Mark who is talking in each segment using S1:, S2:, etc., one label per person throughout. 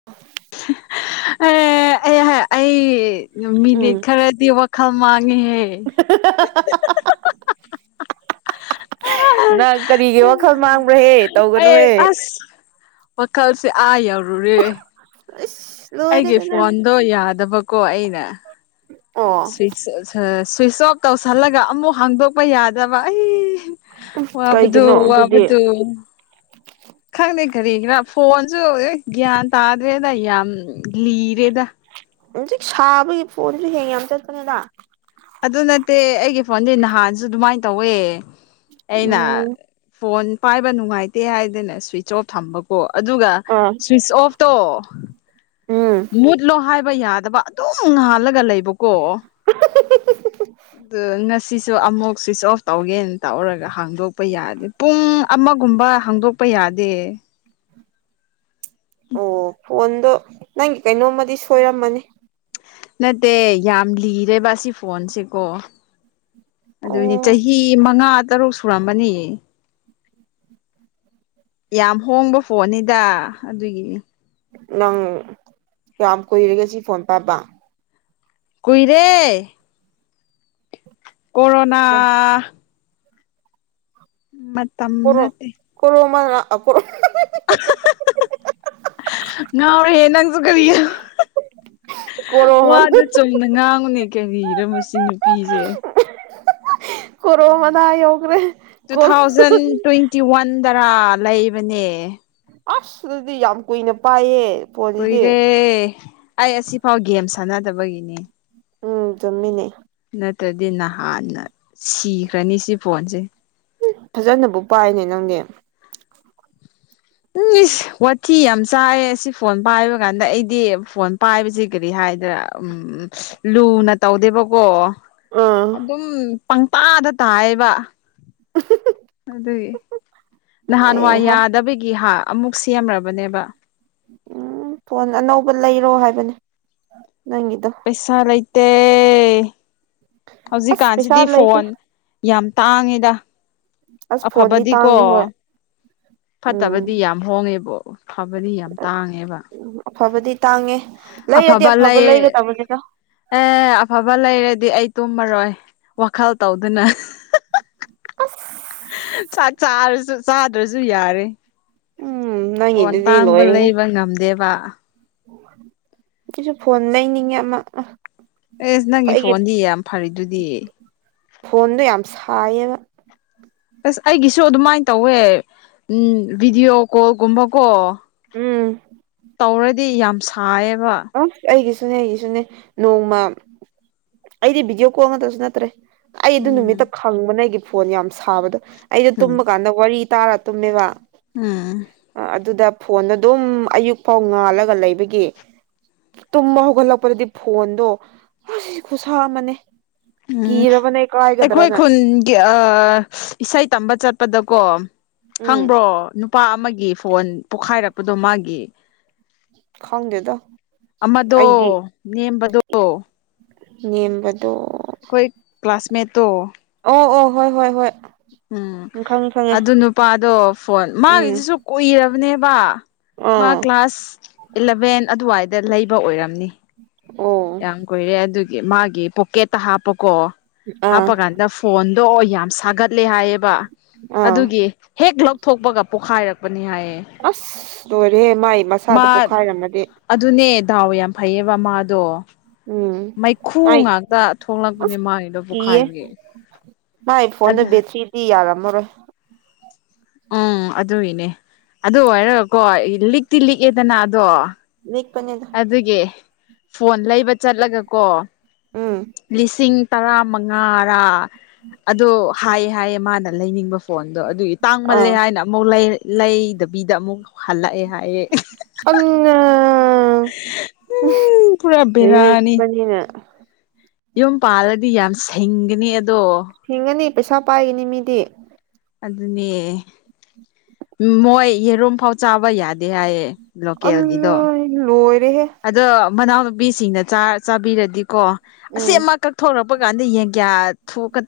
S1: [unintelligible]
S2: ꯑꯦ ꯑꯩ ꯑꯩ ꯌꯨꯝ ꯃꯤꯅꯤꯠ
S1: ꯎꯝ
S2: ꯈꯔꯗꯤ ꯋꯥꯈꯜ ꯃꯥꯡꯉꯦꯍꯦ
S1: [inaudible] ꯅꯪ ꯀꯔꯤꯒꯤ ꯋꯥꯈꯜ ꯃꯥꯡꯕ꯭ꯔꯍꯦ
S2: ꯑꯩ
S1: ꯇꯧꯒꯅꯨꯍꯦ
S2: ꯑꯁ ꯋꯥꯈꯜꯁꯦ ꯑꯥ ꯌꯧꯔꯨꯔꯦ
S1: ꯏꯁ
S2: ꯑꯩꯒꯤ ꯐꯣꯟꯗꯣ ꯌꯥꯗꯕꯀꯣ ꯑꯩꯅ
S1: ꯑꯣ
S2: ꯁ꯭ꯋꯤꯠꯁ ꯑ ꯁ꯭ꯋꯤꯁ ꯑꯣꯐ ꯇꯧꯁꯜꯂꯒ ꯑꯃꯨꯛ ꯍꯥꯡꯗꯣꯛꯄ ꯌꯥꯗꯕ ꯑꯩ ꯋꯥꯕꯗꯨ
S1: ꯀꯩꯒꯤꯅꯣ ꯑꯗꯨꯗꯤ
S2: ꯋꯥꯕꯗꯨ ꯈꯪꯗꯦ ꯀꯔꯤꯒꯤꯔꯥ ꯐꯣꯟꯁꯨ ꯍ ꯒ꯭ꯌꯥꯟ ꯇꯥꯗ꯭ꯔꯦꯗ ꯌꯥꯝ ꯂꯤꯔꯦꯗ
S1: ꯍꯨꯖꯤꯛ ꯁꯥꯕꯒꯤ ꯐꯣꯟꯁꯨ ꯍꯦꯡ ꯌꯥꯝ ꯆꯠꯄꯅ‌ꯦꯗꯥ
S2: ꯑꯗꯨ ꯅꯠꯇꯦ ꯑꯩꯒꯤ ꯐꯣꯟꯗꯤ ꯅꯍꯥꯟꯁꯨ ꯑꯗꯨꯃꯥꯏꯟ ꯇꯧꯋꯦ ꯑꯩꯅ
S1: ꯎꯝ
S2: ꯐꯣꯟ ꯄꯥꯏꯕ ꯅꯨꯡꯉꯥꯏꯇꯦ ꯍꯥꯏꯗꯅ ꯁ꯭ꯋꯤꯆ ꯑꯣꯐ ꯊꯝꯕ ꯑꯣ ꯑꯗꯨꯒ
S1: ꯑꯥ
S2: ꯁ꯭ꯋꯤꯁ ꯑꯣꯐꯇꯣ
S1: ꯎꯝ
S2: ꯃꯨꯠꯂꯣ ꯍꯥꯏꯕ ꯌꯥꯗꯕ ꯑꯗꯨꯝ ꯉꯥꯜꯂꯒ ꯂꯩꯕꯀꯣ
S1: [unintelligible]
S2: ꯑꯗꯨ ꯉꯁꯤꯁꯨ ꯑꯃꯨꯛ ꯁ꯭ꯋꯤꯆ ꯑꯣꯐ ꯇꯧꯒꯦꯅ ꯇꯧꯔꯒ ꯍꯥꯡꯗꯣꯛꯄ ꯌꯥꯗꯦ ꯄꯨꯡ ꯑꯃꯒꯨꯝꯕ ꯍꯥꯡꯗꯣꯛꯄ ꯌꯥꯗꯦ
S1: ꯑꯣ ꯐꯣꯟꯗꯣ ꯅꯪꯒꯤ ꯀꯩꯅꯣꯝꯃꯗꯤ ꯁꯣꯏꯔꯝꯃꯅꯤ
S2: ꯅꯠꯇꯦ ꯌꯥꯝ ꯂꯤꯔꯦꯕꯥ ꯁꯤ ꯐꯣꯟꯁꯤꯀꯣ ꯑꯗꯨꯅꯤ
S1: ꯑꯣ
S2: ꯆꯍꯤ ꯃꯉꯥ ꯇꯔꯨꯛ ꯁꯨꯔꯝꯃꯅꯤ ꯌꯥꯝ ꯍꯣꯡꯕ ꯐꯣꯟꯅꯤꯗ ꯑꯗꯨꯒꯤꯅꯤ
S1: ꯅꯪ ꯀꯌꯥꯝ ꯀꯨꯏꯔꯒꯦ ꯁꯤ ꯐꯣꯟ ꯄꯥꯕ
S2: ꯀꯨꯏꯔꯦ ꯀꯣꯔꯣꯅꯥ ꯃꯇꯝ
S1: ꯀꯣꯔꯣ
S2: ꯅꯠꯇꯦ
S1: ꯀꯣꯔꯣ ꯃꯅꯥ [unintelligible]
S2: [unintelligible] ꯉꯥꯎꯔꯦꯍꯦ ꯅꯪꯁꯨ ꯀꯔꯤ
S1: ꯀꯣꯔꯣ ꯃꯅꯥ
S2: ꯋꯥꯗꯨ ꯆꯨꯝꯅ ꯉꯥꯡꯉꯨꯅꯦ ꯀꯔꯤꯔꯥ ꯃꯁꯤ ꯅꯨꯄꯤꯁꯦ
S1: ꯀꯣꯔꯣ ꯃꯅꯥ ꯌꯧꯈ꯭ꯔꯦ ꯀꯣꯔꯣ
S2: ꯇꯨ ꯊꯥꯎꯖꯟ ꯇ꯭ꯋꯦꯟꯇꯤ ꯋꯥꯟꯗꯔꯥ ꯂꯩꯕꯅꯦ
S1: ꯑꯁ ꯑꯗꯨꯗꯤ ꯌꯥꯝ ꯀꯨꯏꯅ ꯄꯥꯏꯌꯦ ꯐꯣꯟꯁꯤꯗꯤ
S2: ꯀꯨꯏꯔꯦ ꯑꯩ ꯑꯁꯤꯐꯥꯎ ꯒꯦꯝ ꯁꯥꯟꯅꯗꯕꯒꯤꯅꯦ
S1: ꯎꯝ ꯆꯝꯃꯤꯅꯦ
S2: ꯅꯠꯇ꯭ꯔꯗꯤ ꯅꯍꯥꯟꯅ ꯁꯤꯈ꯭ꯔꯅꯤ ꯁꯤ ꯐꯣꯟꯁꯦ
S1: ꯐꯖꯅꯕꯨ ꯄꯥꯏꯅꯦ ꯅꯪꯗꯤ
S2: ꯎꯝ ꯏꯁ ꯋꯥꯊꯤ ꯌꯥꯝ ꯆꯥꯏꯑꯦ ꯑꯁꯤ ꯐꯣꯟ ꯄꯥꯏꯕ ꯀꯥꯟꯗ ꯑꯩꯗꯤ ꯐꯣꯟ ꯄꯥꯏꯕꯁꯤ ꯀꯔꯤ ꯍꯥꯏꯗꯨꯢꯔꯥ ꯎꯝ ꯂꯨꯅ ꯇꯧꯗꯦꯕꯀꯣ
S1: ꯑꯥ
S2: ꯑꯗꯨꯝ ꯄꯪꯇꯥꯗ ꯇꯥꯢꯌꯦꯕ ꯑꯗꯨꯗꯤ
S1: ꯑꯦ
S2: ꯅꯍꯥꯟꯋꯥꯏ
S1: ꯍꯥ
S2: ꯌꯥꯗꯕꯒꯤ ꯍꯥ ꯑꯃꯨꯛ ꯁꯦꯝꯂꯕꯅꯦꯕ
S1: ꯎꯝ ꯐꯣꯟ ꯑꯅꯧꯕ ꯂꯩꯔꯣ ꯍꯥꯏꯕꯅꯦ ꯅꯪꯒꯤꯗꯣ
S2: ꯄꯩꯁꯥ ꯂꯩꯇꯦ
S1: ꯑꯁ ꯄꯩꯁꯥ
S2: ꯍꯧꯖꯤꯛꯀꯥꯟꯁꯤꯗꯤ
S1: ꯂꯩꯇꯦ
S2: ꯐꯣꯟ ꯌꯥꯝ ꯇꯥꯡꯉꯤꯗ
S1: ꯑꯁ ꯐꯣꯟꯗꯤ
S2: ꯑꯐꯕꯗꯤꯀꯣ
S1: ꯇꯥꯡꯉꯦ ꯍꯣꯏ
S2: ꯐꯠꯇꯕꯗꯤ
S1: ꯎꯝ
S2: ꯌꯥꯝ ꯍꯣꯡꯉꯦꯕꯣ ꯐꯕꯗꯤ ꯌꯥꯝ ꯇꯥꯡꯉꯦꯕ
S1: ꯑꯐꯕꯗꯤ ꯇꯥꯡꯉꯦ ꯂꯩꯔꯗꯤ ꯑꯐꯕ ꯂꯩꯒꯗꯕꯅꯤꯗ
S2: ꯑꯦ ꯑꯐꯕ ꯂꯩꯔꯗꯤ ꯑꯩ ꯇꯨꯝꯃꯔꯣꯏ ꯋꯥꯈꯜ ꯇꯧꯗꯨꯅ
S1: ꯑꯁ
S2: ꯆꯥꯛ ꯆꯥꯔꯁꯨ ꯆꯥꯗ꯭ꯔꯁꯨ ꯌꯥꯔꯦ
S1: ꯎꯝ
S2: ꯐꯣꯟ
S1: ꯅꯪꯒꯤꯗꯨꯗꯤ
S2: ꯇꯥꯡꯕ ꯂꯩꯕ ꯉꯝꯗꯦꯕ
S1: ꯑꯗꯨꯁꯨ ꯐꯣꯟ ꯂꯩꯅꯤꯡꯉꯦ ꯑꯃ
S2: ꯑꯦꯁ ꯅꯪꯒꯤ
S1: ꯑꯩꯒꯤ
S2: ꯐꯣꯟꯗꯤ ꯌꯥꯝ ꯐꯔꯤꯗꯨꯗꯤ
S1: ꯐꯣꯟꯗꯣ ꯌꯥꯝ ꯁꯥꯏꯌꯦꯕ
S2: ꯑꯁ ꯑꯩꯒꯤꯁꯨ ꯑꯗꯨꯃꯥꯏꯅ ꯇꯧꯋꯦ ꯎꯝ ꯚꯗꯤꯑꯣ ꯀꯣꯜꯒꯨꯝꯕꯀꯣ
S1: ꯎꯝ
S2: ꯇꯧꯔꯗꯤ ꯌꯥꯝ ꯁꯥꯏꯌꯦꯕ
S1: ꯑ ꯑꯩꯒꯤꯁꯨꯅꯦ ꯑꯩꯒꯤꯁꯨꯅꯦ ꯅꯣꯡꯃ ꯑꯩꯗꯤ ꯚꯤꯗꯤꯑꯣ ꯀꯣꯜ ꯉꯥꯛꯇꯁꯨ ꯅꯠꯇ꯭ꯔꯦ ꯑꯩ ꯑꯗꯨ ꯅꯨꯃꯤꯠꯇ
S2: ꯎꯝ
S1: ꯈꯪꯕꯅ ꯑꯩꯒꯤ ꯐꯣꯟ ꯌꯥꯝ ꯁꯥꯕꯗꯣ ꯑꯩꯗꯣ
S2: ꯎꯝ
S1: ꯇꯨꯝꯕ ꯀꯥꯟꯗ ꯋꯥꯔꯤ ꯇꯥꯔ ꯇꯨꯝꯃꯦꯕ
S2: ꯎꯝ
S1: ꯑꯥ ꯑꯗꯨꯗ ꯐꯣꯟꯗ ꯑꯗꯨꯝ ꯑꯌꯨꯛ ꯐꯥꯎ ꯉꯥꯜꯂꯒ ꯂꯩꯕꯒꯤ ꯇꯨꯝꯕ ꯍꯧꯒꯠꯂꯛꯄꯗꯗꯤ ꯐꯣꯟꯗꯣ ꯑꯁ ꯈꯨꯁꯥ ꯑꯃꯅꯦ ꯀꯤꯔꯕꯅꯦ ꯀꯥꯏꯒꯗ꯭ꯔꯅ
S2: ꯑꯥ ꯏꯁꯩ ꯇꯝꯕ ꯆꯠꯄꯗꯀꯣ
S1: ꯎꯝ
S2: ꯈꯪꯕ꯭ꯔꯣ ꯅꯨꯄꯥ ꯑꯃꯒꯤ ꯐꯣꯟ ꯄꯣꯛꯈꯥꯏꯔꯛꯄꯗꯣ ꯃꯥꯒꯤ
S1: ꯈꯪꯗꯦꯗ
S2: ꯑꯃꯗꯣ
S1: ꯑꯩꯗꯤ
S2: ꯅꯦꯝꯕꯗꯣ
S1: ꯅꯦꯝꯕꯗꯣ
S2: ꯑꯩꯈꯣꯏ ꯀ꯭ꯂꯥꯁꯃꯦꯠꯇꯣ
S1: ꯑꯣ ꯑꯣ ꯍꯣꯏ ꯍꯣꯏ ꯍꯣꯏ
S2: ꯎꯝ
S1: ꯈꯪ ꯈꯪꯉꯦ
S2: ꯑꯗꯨ ꯅꯨꯄꯥꯗꯣ ꯐꯣꯟ
S1: ꯎꯝ
S2: ꯃꯥꯒꯤꯗꯨꯁꯨ ꯀꯨꯏꯔꯕꯅꯦꯕ ꯃꯥ
S1: ꯑꯥ
S2: ꯀ꯭ꯂꯥꯁ ꯏꯂꯦꯚꯦꯟ ꯑꯗꯨꯋꯥꯏꯗ ꯂꯩꯕ ꯑꯣꯏꯔꯝꯅꯤ
S1: ꯑꯣ
S2: ꯌꯥꯝ ꯀꯨꯏꯔꯦ ꯑꯗꯨꯒꯤ ꯃꯥꯒꯤ ꯄꯣꯛꯀꯦꯠꯇ ꯍꯥꯞꯄꯀꯣ
S1: ꯑꯥ
S2: ꯍꯥꯞꯄ ꯀꯥꯟꯗ ꯐꯣꯟꯗꯣ ꯑꯣ ꯌꯥꯝ ꯁꯥꯒꯠꯂꯦ ꯍꯥꯏꯌꯦꯕ
S1: ꯑꯥ
S2: ꯑꯗꯨꯒꯤ ꯍꯦꯛ ꯂꯧꯊꯣꯛꯄꯒ ꯄꯣꯛꯈꯥꯏꯔꯛꯄ ꯕꯅꯦ ꯍꯥꯏꯌꯦ
S1: ꯑꯁ ꯂꯣꯏꯔꯦꯍꯦ ꯃꯥꯏ ꯃꯁꯥꯗ
S2: ꯃꯥ
S1: ꯄꯣꯛꯈꯥꯏꯔꯝꯃꯗꯤ
S2: ꯑꯗꯨꯅꯦ ꯗꯥꯎ ꯌꯥꯝ ꯐꯩꯌꯦꯕ ꯃꯥꯗꯣ
S1: ꯎꯝ
S2: ꯃꯩꯈꯨ
S1: ꯃꯥꯏ
S2: ꯉꯥꯛꯇ ꯊꯣꯛꯂꯛꯄꯅꯦ
S1: ꯑꯁ
S2: ꯃꯥꯏꯗꯣ
S1: ꯀꯤꯌꯦ
S2: ꯄꯣꯈꯥꯏꯕꯒꯤ
S1: ꯃꯥꯏ ꯐꯣꯟꯗ ꯕꯦꯇ꯭ꯔꯤꯗꯤ ꯌꯥꯔꯝꯃꯔꯣꯏ
S2: ꯎꯝ ꯑꯗꯨꯒꯤꯅꯦ ꯑꯗꯨ ꯑꯣꯔꯒꯀꯣ ꯂꯤꯛꯇꯤ ꯂꯤꯛꯑꯦꯗꯅ ꯑꯗꯣ
S1: ꯂꯤꯛꯄꯅꯦꯗ
S2: ꯑꯗꯨꯒꯤ ꯐꯣꯟ ꯂꯩꯕ ꯆꯠꯂꯒꯀꯣ
S1: ꯎꯝ
S2: ꯂꯤꯁꯤꯡ ꯇꯔꯥ ꯃꯉꯥꯥꯔꯥ ꯑꯗꯣ ꯍꯥꯏꯌꯦ ꯍꯥꯏꯌꯦ ꯃꯥꯅ ꯂꯩꯅꯤꯡꯕ ꯐꯣꯟꯗꯣ ꯑꯗꯨꯒꯤ ꯇꯥꯡꯃꯜꯂꯦ
S1: ꯑꯥ
S2: ꯍꯥꯏꯅ ꯑꯃꯨꯛ ꯂꯩꯗꯕꯤꯗ ꯑꯃꯨꯛ ꯍꯜꯂꯛꯑꯦ ꯍꯥꯏꯌꯦ
S1: ꯑꯪꯉꯥ
S2: ꯄꯨꯔꯥ ꯕꯦꯔꯥꯅꯤ
S1: ꯂꯤꯛꯄꯅꯤꯅ
S2: ꯌꯨꯝ ꯄꯥꯜꯂꯗꯤ ꯌꯥꯝ ꯁꯤꯡꯒꯅꯤ ꯑꯗꯣ
S1: ꯍꯤꯡꯉꯅꯤ ꯄꯩꯁꯥ ꯄꯥꯏꯒꯅꯤ ꯃꯤꯗꯤ
S2: ꯑꯗꯨꯅꯦ ꯃꯣꯏ ꯌꯦꯔꯨꯝꯐꯥꯎ ꯆꯥꯕ ꯌꯥꯗꯦ ꯍꯥꯏꯌꯦ ꯂꯣꯀꯦꯜꯒꯤꯗꯣ
S1: ꯑꯜꯂꯩ ꯂꯣꯏꯔꯦꯍꯦ
S2: ꯑꯗꯣ ꯃꯅꯥꯎꯅꯨꯄꯤꯁꯤꯡꯅ ꯆꯥ ꯆꯥꯕꯤꯔꯗꯤꯀꯣ ꯑꯁꯤ
S1: ꯎꯝ
S2: ꯑꯃꯈꯛ ꯀꯛꯊꯣꯔꯛꯄ ꯊꯣꯛꯄ ꯀꯥꯟꯗ ꯌꯦꯟ ꯀꯌꯥ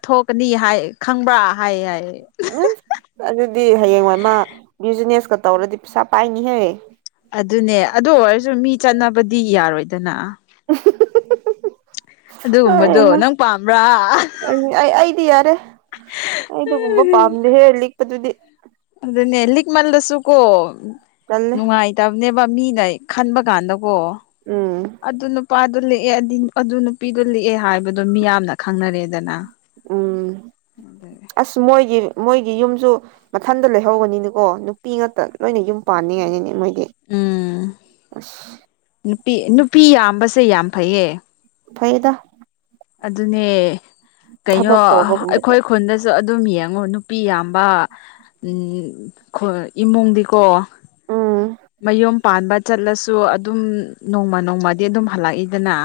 S2: ꯊꯣꯛꯀꯅꯤ ꯍꯥꯏ ꯈꯪꯕ꯭ꯔꯥ ꯍꯥꯏ ꯍꯥꯏꯌꯦ
S1: ꯑꯁ ꯑꯗꯨꯗꯤ ꯍꯌꯦꯡꯋꯥꯏ ꯃꯥ ꯕꯤꯖꯤꯅꯦꯁꯀ ꯇꯧꯔꯗꯤ ꯄꯩꯁꯥ ꯄꯥꯏꯅꯤꯍꯦ
S2: ꯑꯗꯨꯅꯦ ꯑꯗꯨ ꯑꯣꯏꯔꯁꯨ ꯃꯤ ꯆꯠꯅꯕꯗꯤ ꯌꯥꯔꯣꯏꯗꯅ
S1: [inaudible]
S2: ꯑꯗꯨꯒꯨꯝꯕꯗꯣ
S1: ꯍꯩꯍꯥ
S2: ꯅꯪ ꯄꯥꯝꯕ꯭ꯔ
S1: ꯑꯩ ꯑꯩꯗꯤ ꯌꯥꯔꯦ ꯑꯩ ꯑꯗꯨꯒꯒꯨꯝꯕ ꯄꯥꯝꯗꯦꯍꯦ ꯂꯤꯛꯄꯗꯨꯗꯤ
S2: ꯑꯗꯨꯅꯦ ꯂꯤꯛꯃꯜꯂꯁꯨꯀꯣ
S1: ꯇꯜꯂꯦ
S2: ꯅꯨꯡꯉꯥꯏꯇꯕꯅꯦꯕ ꯃꯤꯅ ꯈꯟꯕ ꯀꯥꯟꯗꯀꯣ
S1: ꯎꯝ
S2: ꯑꯗꯨ ꯅꯨꯄꯤ ꯅꯨꯄꯥꯗꯨ ꯂꯤꯛꯑꯦ ꯗꯤ ꯑꯗꯨ ꯅꯨꯄꯤꯗꯨ ꯂꯤꯛꯑꯦ ꯍꯥꯏꯕꯗꯣ ꯃꯤꯌꯥꯝꯅ ꯈꯪꯅꯔꯦꯗꯅ
S1: ꯎꯝ ꯑꯁ ꯃꯣꯏꯒꯤ ꯃꯣꯏꯒꯤ ꯌꯨꯝꯁꯨ ꯃꯊꯟꯇ ꯂꯩꯍꯧꯒꯅꯤꯅꯤꯀꯣ ꯅꯨꯄꯤ ꯉꯥꯛꯇ ꯂꯣꯏꯅ ꯌꯨꯝ ꯄꯥꯟꯅꯤꯡꯉꯥꯏꯅꯤꯅꯦ ꯃꯣꯏꯗꯤ
S2: ꯎꯝ
S1: ꯑꯁ
S2: ꯅꯨꯄꯤ ꯅꯨꯄꯤ ꯌꯥꯝꯕꯁꯦ ꯌꯥꯝ ꯐꯩꯌꯦ
S1: ꯐꯩꯗ
S2: ꯑꯗꯨꯅꯦ ꯀꯩꯅꯣ
S1: ꯊꯕꯛ ꯇꯧꯕꯒꯨꯝꯕꯗ
S2: ꯑꯩꯈꯣꯏ ꯈꯨ ꯈꯨꯟꯗꯁꯨ ꯑꯗꯨꯝ ꯌꯦꯡꯉꯣ ꯅꯨꯄꯤ ꯌꯥꯝꯕ ꯎꯝ ꯈꯣꯏ ꯏꯃꯨꯡꯗꯤꯀꯣ
S1: ꯎꯝ
S2: ꯃꯌꯨꯝ ꯄꯥꯟꯕ ꯆꯠꯂꯁꯨ ꯑꯗꯨꯝ ꯅꯣꯡꯃ ꯅꯣꯡꯃꯗꯤ ꯑꯗꯨꯝ ꯍꯜꯂꯛꯏꯗꯅ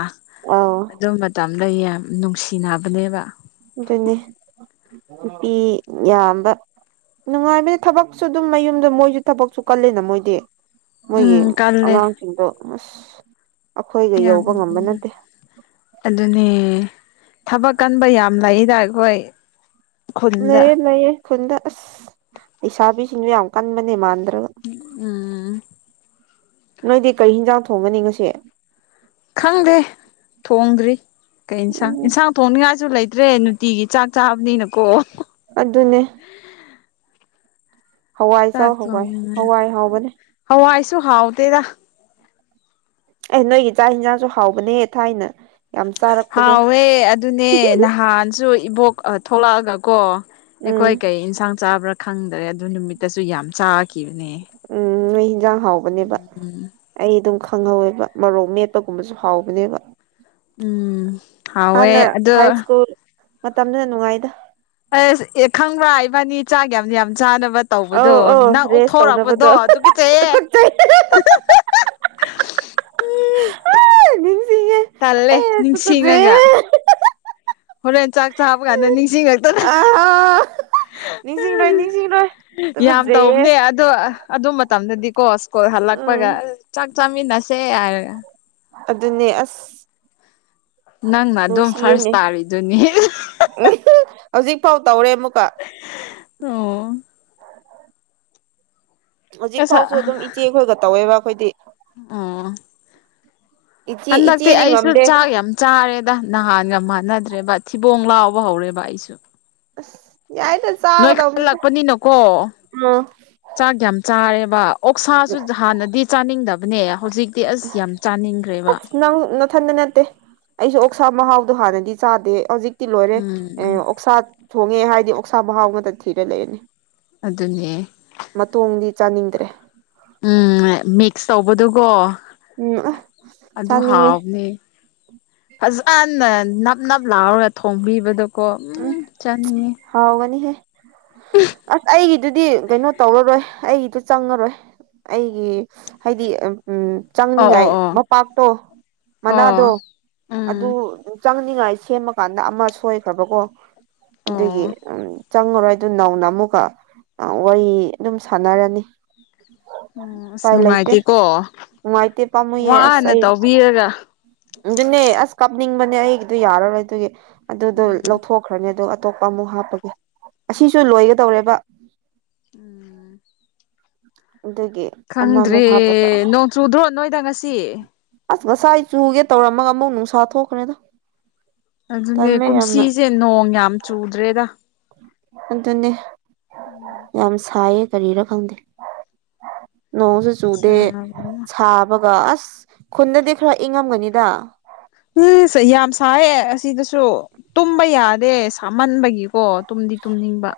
S1: ꯑꯧ
S2: ꯑꯗꯨ ꯃꯇꯝꯗ ꯌꯥꯝ ꯅꯨꯡꯁꯤꯅꯕꯅꯦꯕ
S1: ꯑꯗꯨꯅꯦ ꯅꯨꯄꯤ ꯌꯥꯝꯕ ꯅꯨꯡꯉꯥꯏꯕꯅꯦ ꯊꯕꯛꯁꯨ ꯑꯗꯨꯝ ꯃꯌꯨꯝꯗ ꯃꯣꯏꯖꯨ ꯊꯕꯛꯁꯨ ꯀꯜꯂꯦꯅ ꯃꯣꯏꯗꯤ ꯃꯣꯏꯒꯤ
S2: ꯎꯝ ꯀꯜꯂꯦ
S1: ꯑꯉꯥꯡꯁꯤꯡꯗꯣ ꯑꯁ ꯑꯩꯈꯣꯏꯒ
S2: ꯌꯥꯝ
S1: ꯌꯧꯕ ꯉꯝꯕ ꯅꯠꯇꯦ
S2: ꯑꯗꯨꯅꯦ ꯊꯕꯛ ꯀꯟꯕ ꯌꯥꯝ ꯂꯩꯗ ꯑꯩꯈꯣꯏ ꯈꯨꯟꯗ
S1: ꯂꯩꯌꯦ ꯂꯩꯌꯦ ꯈꯨꯟꯗ ꯑꯁ ꯂꯩꯁꯥꯕꯤꯁꯤꯡꯁꯨ ꯌꯥꯝ ꯀꯟꯕꯅꯦ ꯃꯥꯟꯗ꯭ꯔꯒ
S2: ꯎꯝ
S1: ꯅꯣꯏꯗꯤ ꯀꯔꯤ ꯍꯤꯟꯖꯥꯡ ꯊꯣꯡꯒꯅꯤ ꯉꯁꯤ
S2: ꯈꯪꯗꯦ ꯊꯣꯡꯗ꯭ꯔꯤ ꯀꯩ ꯏꯟꯁꯥꯡ
S1: ꯎꯝ
S2: ꯏꯟꯁꯥꯡ ꯊꯣꯡꯅꯤꯡꯉꯥꯏꯁꯨ ꯂꯩꯇ꯭ꯔꯦ ꯅꯨꯡꯇꯤꯒꯤ ꯆꯥꯛ ꯆꯥꯕꯅꯤꯅꯀꯣ
S1: ꯑꯗꯨꯅꯦ ꯍꯋꯥꯏ ꯆꯥꯎ ꯍꯋꯥꯏ ꯍꯋꯥꯏ ꯍꯥꯎꯕꯅꯦ
S2: ꯍꯋꯥꯥꯏꯁꯨ ꯍꯥꯎꯇꯦꯗ
S1: ꯑꯦ ꯅꯣꯏꯒꯤ ꯆꯥꯥꯛ ꯍꯤꯟꯖꯥꯡꯁꯨ ꯍꯥꯎꯕꯅꯦ ꯊꯥꯏꯅ ꯌꯥꯝ ꯆꯥꯔꯛ
S2: ꯍꯥꯎꯋꯦ ꯑꯗꯨꯅꯦ ꯅꯍꯥꯟꯁꯨ ꯏꯕꯣꯛ ꯑ ꯊꯣꯛꯂꯛꯑꯒ ꯀꯣ ꯑꯩꯈꯣꯏ
S1: ꯎꯝ
S2: ꯀꯩ ꯏꯟꯁꯥꯡ ꯆꯥꯕ꯭ꯔꯥ ꯈꯪꯗ꯭ꯔꯦ ꯑꯗꯨ ꯅꯨꯃꯤꯠꯇꯁꯨ ꯌꯥꯝ ꯆꯥ
S1: ꯎꯝ ꯅꯣꯏ ꯍꯤꯟꯖꯥꯡ ꯍꯥꯎꯕꯅꯦꯕ ꯑꯩ ꯑꯗꯨꯝ ꯈꯪꯍꯧꯋꯦꯕ ꯃꯔꯣꯛ ꯃꯦꯠꯄꯒꯨꯝꯕꯁꯨ ꯍꯥꯎꯕꯅꯦꯕ
S2: ꯎꯝ ꯍꯥꯎꯋꯦ
S1: ꯍꯥꯟꯅ
S2: ꯑꯗꯣ
S1: ꯍꯥꯏ ꯁ꯭ꯀꯨꯜ ꯃꯇꯝꯗꯨꯅ ꯅꯨꯡꯉꯥꯏꯗ
S2: ꯑꯁ ꯑꯦ ꯈꯪꯕ꯭ꯔꯥ ꯏꯕꯥꯅꯤ ꯆꯥꯛ ꯌꯥꯝ ꯌꯥꯝ ꯆꯥꯅꯕ
S1: ꯑꯧ
S2: ꯇꯧꯕꯗꯣ
S1: ꯑꯧ
S2: ꯅꯪ
S1: ꯔꯦꯁ ꯇꯧꯅꯕꯗꯣ
S2: ꯑꯣꯛꯊꯣꯔꯛꯄꯗꯣ ꯇꯨꯀꯠꯆꯩꯌꯦ
S1: ꯇꯨꯀꯠꯆꯩ
S2: ꯎꯝ
S1: ꯅꯤꯡꯁꯤꯡꯉꯦ
S2: ꯇꯜꯂꯦ
S1: ꯑꯩ
S2: ꯅꯤꯡꯁꯤꯡꯉꯒ
S1: ꯇꯨꯀꯠꯆꯩꯌꯦ
S2: ꯍꯣꯔꯦꯟ ꯆꯥꯛ ꯆꯥꯕ ꯀꯥꯟꯗ ꯅꯤꯡꯁꯤꯡꯉꯛ
S1: ꯑ ꯅꯤꯡꯁꯤꯡꯂꯣꯏ ꯅꯤꯡꯁꯤꯡꯂꯣꯏ
S2: ꯌꯥꯝ ꯇꯧꯕꯅꯦ ꯑꯗꯣ ꯑꯗꯨ ꯃꯇꯝꯗꯗꯤꯀꯣ ꯁ꯭ꯀꯨꯜ
S1: ꯎꯝ
S2: ꯍꯜꯂꯛꯄꯒ ꯆꯥꯛ ꯆꯥꯃꯤꯟꯅꯁꯦ ꯍꯥꯏꯔꯒ
S1: ꯑꯗꯨꯅꯦ ꯑꯁ
S2: ꯅꯪꯅ ꯑꯗꯨꯝ ꯐꯔꯁ ꯇꯥꯔꯤꯗꯨꯅꯤ
S1: ꯍꯧꯖꯤꯛꯐꯥꯎ ꯇꯧꯔꯦ ꯑꯃꯨꯛꯀ
S2: ꯑꯣ
S1: [inaudible] ꯍꯧꯖꯤꯛ
S2: ꯑꯁ
S1: ꯐꯥꯎꯁꯨ ꯑꯗꯨꯝ ꯏꯆꯦ ꯈꯣꯏꯒ ꯇꯧꯋꯦꯕ ꯑꯩꯈꯣꯏꯗꯤ
S2: ꯑꯣ
S1: ꯏꯆꯦ
S2: ꯍꯟꯗꯛꯇꯤ
S1: ꯏꯆꯦꯗꯤ
S2: ꯑꯩꯁꯨ
S1: ꯉꯝꯗꯦ
S2: ꯆꯥꯛ ꯌꯥꯝ ꯆꯥꯔꯦꯗ ꯅꯍꯥꯟꯒ ꯃꯥꯟꯅꯗ꯭ꯔꯦꯕ ꯊꯤꯕꯣꯡ ꯂꯥꯎꯕ ꯍꯧꯔꯦꯕ ꯑꯩꯁꯨ
S1: ꯑꯁ ꯌꯥꯏꯗ
S2: ꯅꯣꯏ
S1: ꯆꯥꯒꯗꯕꯅꯤꯗ
S2: ꯈꯜꯂꯛꯄꯅꯤꯅꯀꯣ
S1: ꯎꯝ
S2: ꯆꯥꯛ ꯌꯥꯝ ꯆꯥꯔꯦꯕ ꯑꯣꯛꯁꯥꯁꯨ ꯍꯥꯟꯅꯗꯤ ꯆꯥꯅꯤꯡꯗꯕꯅꯦ ꯍꯧꯖꯤꯛ ꯇꯤ ꯑꯁ ꯌꯥꯝ ꯆꯥꯅꯤꯡꯈ꯭ꯔꯦꯕ
S1: ꯅꯪ ꯅꯠ ꯊꯟꯇ ꯅꯠꯇꯦ ꯑꯩꯁꯨ ꯑꯣꯛꯁꯥ ꯃꯍꯥꯎꯗꯣ ꯍꯥꯟꯅꯗꯤ ꯆꯥꯗꯦ ꯍꯧꯖꯤꯛꯇꯤ ꯂꯣꯏꯔꯦ
S2: ꯎꯝ ꯎꯝ
S1: ꯑꯣꯛꯁꯥ ꯊꯣꯡꯉꯦ ꯍꯥꯏꯗꯤ ꯑꯣꯛꯁꯥ ꯃꯍꯥꯎ ꯈꯛꯇ ꯊꯤꯔ ꯂꯩꯔꯅꯤ
S2: ꯑꯗꯨꯅꯦ
S1: ꯃꯇꯣꯡꯗꯤ ꯆꯥꯅꯤꯡꯗ꯭ꯔꯦ
S2: ꯎꯝ ꯃꯤꯛꯁ ꯇꯧꯕꯗꯨꯀꯣ
S1: ꯎꯝ ꯑ
S2: ꯑꯗꯨ
S1: ꯆꯥꯅꯤꯡꯉꯦ
S2: ꯍꯥꯎꯕꯅꯦ ꯐꯖꯅ ꯅꯞ ꯅꯞ ꯂꯥꯎꯔꯒ ꯊꯣꯡꯕꯤꯕꯗꯀꯣ ꯎꯝ ꯆꯥꯅꯤꯡꯉꯦ
S1: ꯍꯥꯎꯒꯅꯤꯍꯦ ꯑꯁ ꯑꯩꯒꯤꯗꯨꯗꯤ ꯀꯩꯅꯣ ꯇꯧꯔꯔꯣꯏ ꯑꯩꯒꯤꯗꯨ ꯆꯪꯉꯔꯣꯏ ꯑꯩꯒꯤ ꯍꯥꯏꯗꯤ ꯎꯝ
S2: ꯑꯣ
S1: ꯆꯪꯅꯤꯡꯉꯥꯏ
S2: ꯑꯣ ꯑꯣ
S1: ꯃꯄꯥꯛꯇꯣ
S2: ꯑꯣ
S1: ꯃꯅꯥꯗꯣ
S2: ꯎꯝ
S1: ꯑꯗꯨ ꯆꯪꯅꯤꯡꯉꯥꯏ ꯁꯦꯝꯃ ꯀꯥꯟꯗ ꯑꯃ ꯁꯣꯏꯈ꯭ꯔꯕꯀꯣ ꯑꯗꯨꯒꯤ
S2: ꯑꯣ
S1: ꯎꯝ ꯆꯪꯉꯔꯣꯏ ꯑꯗꯨ ꯅꯧꯅ ꯑꯃꯨꯛꯀ ꯋꯥꯔꯤ ꯑꯗꯨꯝ ꯁꯥꯟꯅꯔꯅꯤ
S2: ꯎꯝ ꯑꯁ
S1: ꯎꯄꯥꯏ ꯂꯩꯇꯦ
S2: ꯅꯨꯡꯉꯥꯏꯇꯦꯀꯣ
S1: ꯅꯨꯡꯉꯥꯏꯇꯦ ꯄꯥꯝꯃꯨꯌꯦ ꯑꯁ
S2: ꯋꯥꯅ
S1: ꯑꯩ
S2: ꯇꯧꯕꯤꯔꯒ
S1: ꯑꯗꯨꯅꯦ ꯑꯁ ꯀꯥꯞꯅꯤꯡꯕꯅꯦ ꯑꯩꯒꯤꯗꯨ ꯌꯥꯔꯔꯣꯏ ꯑꯗꯨꯒꯤ ꯑꯗꯨꯗꯣ
S2: ꯎꯝ
S1: ꯂꯧꯊꯣꯛꯈ꯭ꯔꯅꯤ ꯑꯗꯨ ꯑꯇꯣꯞꯄ ꯑꯃꯨꯛ ꯍꯥꯞꯄꯒꯦ ꯑꯁꯤꯁꯨ ꯂꯣꯏꯒꯗꯧꯔꯦꯕ
S2: ꯎꯝ
S1: ꯑꯗꯨꯒꯤ
S2: ꯈꯪꯗ꯭ꯔꯦ
S1: ꯑꯃꯃꯨꯛ ꯍꯥꯞꯄ ꯇꯥꯔꯦ
S2: ꯅꯣꯡ ꯆꯨꯗ꯭ꯔꯣ ꯅꯣꯏꯗ ꯉꯁꯤ
S1: ꯑꯁ ꯉꯁꯥꯏ ꯆꯨꯒꯦ ꯇꯧꯔꯝꯃꯒ ꯑꯃꯨꯛ ꯅꯨꯡꯁꯥ ꯊꯣꯛꯈ꯭ꯔꯦꯗ
S2: ꯑꯗꯨꯅꯦ
S1: ꯇꯜꯂꯦ ꯌꯥꯝꯅ
S2: ꯀꯨꯝꯁꯤꯁꯦ ꯅꯣꯡ ꯌꯥꯝ ꯆꯨꯗ꯭ꯔꯦꯗ
S1: ꯑꯗꯨꯅꯦ
S2: ꯎꯝ
S1: ꯌꯥꯝ ꯁꯥꯏꯌꯦ ꯀꯔꯤꯔꯥ ꯈꯪꯗꯦ ꯅꯣꯡꯁꯨ ꯆꯨꯗꯦ
S2: ꯁꯥꯕꯅ
S1: ꯁꯥ ꯕꯒ ꯑꯁ ꯈꯨꯟꯗꯗꯤ ꯈꯔ ꯏꯪꯉꯝꯒꯅꯤꯗ
S2: ꯏꯁ ꯌꯥꯝ ꯁꯥꯏꯌꯦ ꯑꯁꯤꯗꯁꯨ ꯇꯨꯝꯕ ꯌꯥꯗꯦ ꯁꯥꯃꯟꯕꯒꯤꯀꯣ ꯇꯨꯝꯗꯤ ꯇꯨꯝꯅꯤꯡꯕ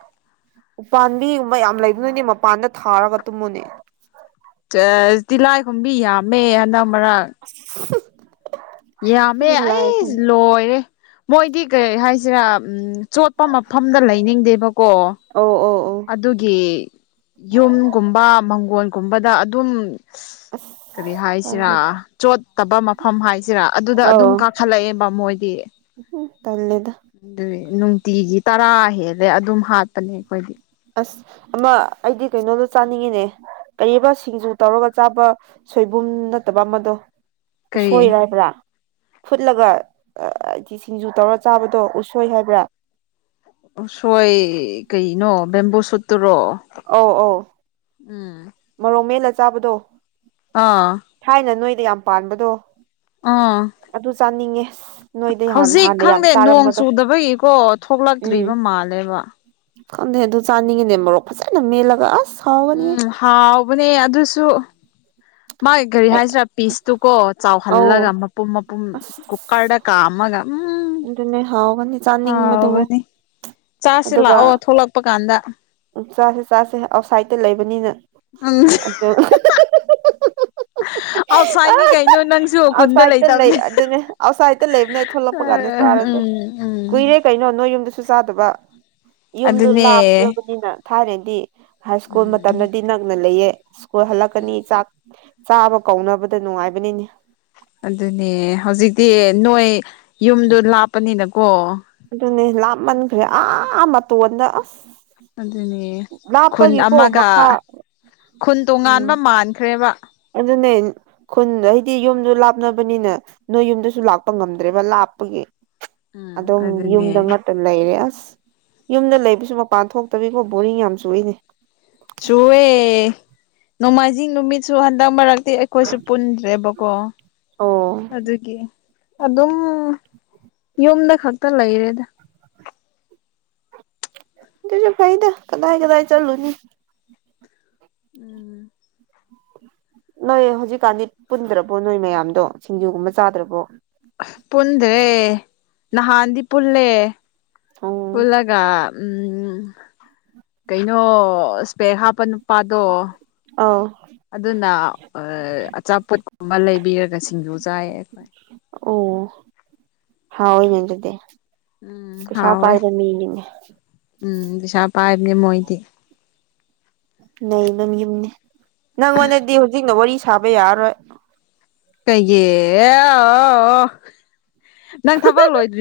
S1: ꯎꯄꯥꯝꯕꯤꯒꯨꯝꯕ ꯌꯥꯝ ꯂꯩꯕ ꯅꯣꯏꯗꯤ ꯃꯄꯥꯟꯗ ꯊꯥꯔꯒ ꯇꯨꯝꯃꯨꯅꯦ
S2: ꯆꯁ ꯇꯤꯜꯍꯥꯏ ꯈꯣꯝꯕꯤ ꯌꯥꯝꯃꯦ ꯍꯟꯗꯛ ꯃꯔꯛ
S1: [unintelligible]
S2: ꯌꯥꯝꯃꯦ
S1: ꯗꯨ ꯂꯥꯏ ꯈꯪ
S2: ꯑꯩꯁ ꯂꯣꯏꯔꯦ ꯃꯣꯏꯗꯤ ꯀꯔꯤ ꯍꯥꯏꯁꯤꯔꯥ ꯎꯝ ꯆꯣꯠꯄ ꯃꯐꯝꯗ ꯂꯩꯅꯤꯡꯗꯦꯕꯀꯣ
S1: ꯑꯧ ꯑꯧ ꯑꯧ
S2: ꯑꯗꯨꯒꯤ ꯌꯨꯝꯒꯨꯝꯕ ꯃꯥꯡꯒꯣꯟꯒꯨꯝꯕꯗ ꯑꯗꯨꯝ ꯀꯔꯤ ꯍꯥꯏꯁꯤꯔꯥ
S1: ꯑꯁ
S2: ꯆꯣꯠꯇꯕ ꯃꯐꯝ ꯍꯥꯏꯁꯤꯔꯥ ꯑꯗꯨꯗ ꯑꯗꯨꯝ
S1: ꯑꯧ
S2: ꯀꯥꯈꯠꯂꯛꯑꯦꯕ ꯃꯣꯏꯗꯤ
S1: ꯎꯝ ꯇꯜꯂꯦꯗ
S2: ꯑꯗꯨꯒꯤ ꯅꯨꯡꯇꯤꯒꯤ ꯇꯔꯥ ꯍꯦꯜꯂꯦ ꯑꯗꯨꯝ ꯍꯥꯠꯄꯅꯦ ꯑꯩꯈꯣꯏꯗꯤ
S1: ꯑꯁ ꯑꯃ ꯑꯩꯗꯤ ꯀꯩꯅꯣꯗꯣ ꯆꯥꯅꯤꯡꯉꯤꯅꯦ ꯀꯔꯤꯕ ꯁꯤꯡꯖꯨ ꯇꯧꯔꯒ ꯆꯥꯕ ꯁꯣꯏꯕꯨꯝ ꯅꯠꯇꯕ ꯑꯃꯗꯣ
S2: ꯀꯔꯤ
S1: ꯎꯁꯣꯏ ꯍꯥꯏꯕ꯭ꯔꯥ ꯐꯨꯠꯂꯒ ꯍꯥꯏꯗꯤ ꯁꯤꯡꯖꯨ ꯇꯧꯔ ꯆꯥꯕꯗꯣ ꯎꯁꯣꯏ ꯍꯥꯏꯕ꯭ꯔꯥ
S2: ꯎꯁꯣꯏ ꯀꯩꯅꯣ ꯕꯦꯝꯕꯨ ꯁꯨꯠꯇꯨꯔꯣ ꯎꯝ
S1: ꯃꯣꯔꯣꯛ ꯃꯦꯠꯂ ꯆꯥꯕꯗꯣ
S2: ꯑꯥ
S1: ꯊꯥꯏꯅ ꯅꯣꯏꯗ ꯌꯥꯝ ꯄꯥꯟꯕꯗꯣ
S2: ꯑꯥ
S1: ꯑꯗꯨ ꯆꯥꯅꯤꯡꯉꯦ ꯅꯣꯏꯗ ꯍꯥꯟ
S2: ꯍꯧꯖꯤꯛ
S1: ꯍꯥꯟꯅ ꯌꯥꯝ
S2: ꯈꯪꯗꯦ ꯅꯣꯡ
S1: ꯆꯥꯔꯝꯕꯗꯣ
S2: ꯆꯨꯗꯕꯒꯤꯀꯣ ꯊꯣ
S1: ꯎꯝ
S2: ꯊꯣꯛꯂꯛꯇ꯭ꯔꯤꯕ ꯃꯥꯜꯂꯦꯕ
S1: ꯈꯪꯗꯦ ꯑꯗꯨ ꯆꯥꯅꯤꯡꯉꯤꯅꯦ ꯃꯣꯔꯣꯛ ꯐꯖꯅ ꯃꯦꯠꯂꯒ ꯑꯁ ꯍꯥꯎꯒꯅꯤꯍꯦ
S2: ꯎꯝ ꯍꯥꯎꯕꯅꯦ ꯑꯗꯨꯁꯨ ꯃꯥꯒꯤ ꯒꯥꯔꯤ ꯍꯥꯏꯁꯤꯔꯥ ꯄꯤꯁꯇꯨꯀꯣ
S1: ꯑꯧ
S2: ꯆꯥꯎꯍꯜꯂꯒ ꯃꯄꯨꯝ ꯃꯄꯨꯝ
S1: ꯑꯁ
S2: ꯀꯨꯀꯔꯗ ꯀꯥꯝꯃꯒ ꯎꯝ
S1: ꯑꯗꯨꯅꯦ ꯍꯥꯎꯒꯅꯤ ꯆꯥꯅꯤꯡꯕꯗꯨꯕꯨ
S2: ꯍꯥꯎꯕꯅꯤ ꯆꯥꯁꯤ ꯂꯥꯛꯑꯣ ꯊꯣꯛꯂꯛꯄꯀꯥꯟꯗ
S1: ꯎꯨ ꯆꯥꯁꯦ ꯆꯥꯁꯦ ꯑꯥꯎꯠꯁꯥꯏꯗꯇ ꯂꯩꯕꯅꯤꯅ
S2: ꯎꯝ
S1: ꯑꯗꯨ [unintelligible]
S2: ꯑꯥꯎꯠꯁꯥꯏꯠꯅꯤ ꯀꯩꯅꯣ ꯅꯪꯁꯨ ꯈꯨꯟꯗ
S1: ꯑꯥꯎꯠꯁꯥꯏꯗꯠꯇ ꯂꯩ
S2: ꯂꯩꯇꯕꯅꯤ
S1: ꯑꯗꯨꯅꯦ ꯑꯥꯎꯠꯁꯥꯏꯗꯠꯇ ꯂꯩꯕꯅꯦ ꯑꯩ ꯊꯣꯛꯂꯛꯄꯀꯥꯟꯗ
S2: ꯎꯝ
S1: ꯆꯥꯔꯁꯦ ꯀꯨꯏꯔꯦ
S2: ꯎꯝ
S1: ꯀꯩꯅꯣ ꯅꯣꯏ ꯌꯨꯝꯗꯨꯁꯨ ꯆꯥꯗꯕ ꯌꯨꯝꯗꯣ
S2: ꯑꯗꯨꯅꯦ
S1: ꯂꯥꯞꯂꯕꯅꯤꯅ ꯊꯥꯔꯦꯗꯤ ꯍꯥꯏ ꯁ꯭ꯀꯨꯜ
S2: ꯎꯝ
S1: ꯃꯇꯝꯗꯗꯤ ꯅꯛꯅ ꯂꯩꯌꯦ ꯁ꯭ꯀꯨꯜ ꯍꯜꯂꯛꯀꯅꯤ ꯆꯥꯛ ꯆꯥꯕ ꯀꯧꯅꯕꯗ ꯅꯨꯡꯉꯥꯏꯕꯅꯤꯅꯦ
S2: ꯑꯗꯨꯅꯦ ꯍꯧꯖꯤꯛꯇꯤ ꯅꯣꯏ ꯌꯨꯝꯗꯣ ꯂꯥꯞꯄꯅꯤꯅꯀꯣ
S1: ꯑꯗꯨꯅꯦ ꯂꯥꯞꯃꯟꯈ꯭ꯔꯦ ꯑꯥ ꯃꯇꯣꯟꯗ ꯑꯥꯁ
S2: ꯑꯗꯨꯅꯦ ꯈꯨꯟ ꯑꯃꯒ
S1: ꯃꯈꯥ
S2: ꯈꯨꯟ
S1: ꯎꯝ
S2: ꯇꯣꯉꯥꯟꯕ ꯃꯥꯟꯈ꯭ꯔꯦꯕ
S1: ꯑꯗꯨꯅꯦ ꯈꯨꯟ ꯍꯥꯏꯗꯤ ꯌꯨꯝꯗꯨ ꯂꯥꯞꯅꯕꯅꯤꯅꯥ ꯅꯣꯏ ꯌꯨꯝꯗꯁꯨ ꯂꯥꯛꯄ ꯉꯝꯗ꯭ꯔꯦꯕ ꯂꯥꯞꯄꯒꯤ
S2: ꯎꯝ
S1: ꯑꯗꯨꯝ
S2: ꯑꯗꯨꯅꯦ
S1: ꯌꯨꯝꯗ ꯉꯠ ꯇꯥ ꯂꯩꯔꯦ ꯑꯁ ꯌꯨꯝꯗ ꯂꯩꯕꯁꯨ ꯃꯄꯥꯟ ꯊꯣꯛꯇꯕꯤꯀꯣ ꯕꯣꯔꯤꯡ ꯌꯥꯝ ꯆꯨꯏꯅꯦ
S2: ꯆꯨꯏꯑꯦ ꯅꯣꯡꯃꯥꯏꯖꯤꯡ ꯅꯨꯃꯤꯠꯁꯨ ꯍꯟꯗꯛ ꯃꯔꯛꯇꯤ ꯈꯣꯏꯁꯨ ꯄꯨꯟꯗ꯭ꯔꯦꯕꯀꯣ
S1: ꯑꯣ
S2: ꯑꯗꯨꯒꯤ ꯑꯗꯨꯝ ꯌꯨꯝꯗ ꯈꯛꯇ ꯂꯩꯔꯦꯗ
S1: ꯑꯗꯨꯁꯨ ꯐꯩꯗ ꯀꯗꯥꯏ ꯀꯗꯥꯏ ꯆꯠꯂꯨꯅꯤ
S2: ꯎꯝ
S1: ꯅꯣꯏ ꯍꯧꯖꯤꯛꯀꯥꯟꯗꯤ ꯄꯨꯟꯗ꯭ꯔꯕꯣ ꯅꯣꯏ ꯃꯌꯥꯝꯗꯣ ꯁꯤꯡꯖꯨꯒꯨꯝꯕ ꯆꯥꯗ꯭ꯔꯕꯣ
S2: ꯑꯍ ꯄꯨꯟꯗ꯭ꯔꯦ ꯅꯍꯥꯟꯗꯤ ꯄꯨꯜꯂꯦ
S1: ꯎꯝ
S2: ꯄꯨꯜꯂꯒ ꯎꯝ ꯀꯩꯅꯣ ꯏꯁꯄꯦꯛ ꯍꯥꯞꯄ ꯅꯨꯄꯥꯗꯣ
S1: ꯑꯣ
S2: ꯑꯗꯨꯅ ꯑꯥ ꯑꯆꯥꯄꯣꯠꯀꯨꯝꯕ ꯂꯩꯕꯤꯔꯒ ꯁꯤꯡꯖꯨ ꯆꯥꯏꯌꯦ ꯑꯩꯈꯣꯏ
S1: ꯑꯣ ꯍꯥꯎꯏꯅꯦ ꯑꯗꯨꯗꯤ
S2: ꯎꯝ
S1: ꯄꯩꯁꯥ
S2: ꯍꯥꯎꯋꯦ
S1: ꯄꯥꯏꯕ ꯃꯤꯅꯤꯅꯦ
S2: ꯎꯝ ꯄꯩꯁꯥ ꯄꯥꯏꯕꯅꯦ ꯃꯣꯏꯗꯤ
S1: ꯅꯩꯅꯪ ꯌꯨꯝꯅꯤ ꯅꯪꯉꯣꯟꯗꯗꯤ ꯍꯧꯖꯤꯛꯅ ꯋꯥꯔꯤ ꯁꯥꯕ ꯌꯥꯔꯔꯣꯏ
S2: ꯀꯩꯒꯤ ꯑꯦ ꯅꯪ ꯊꯕꯛ ꯂꯣꯏꯗ꯭ꯔꯤ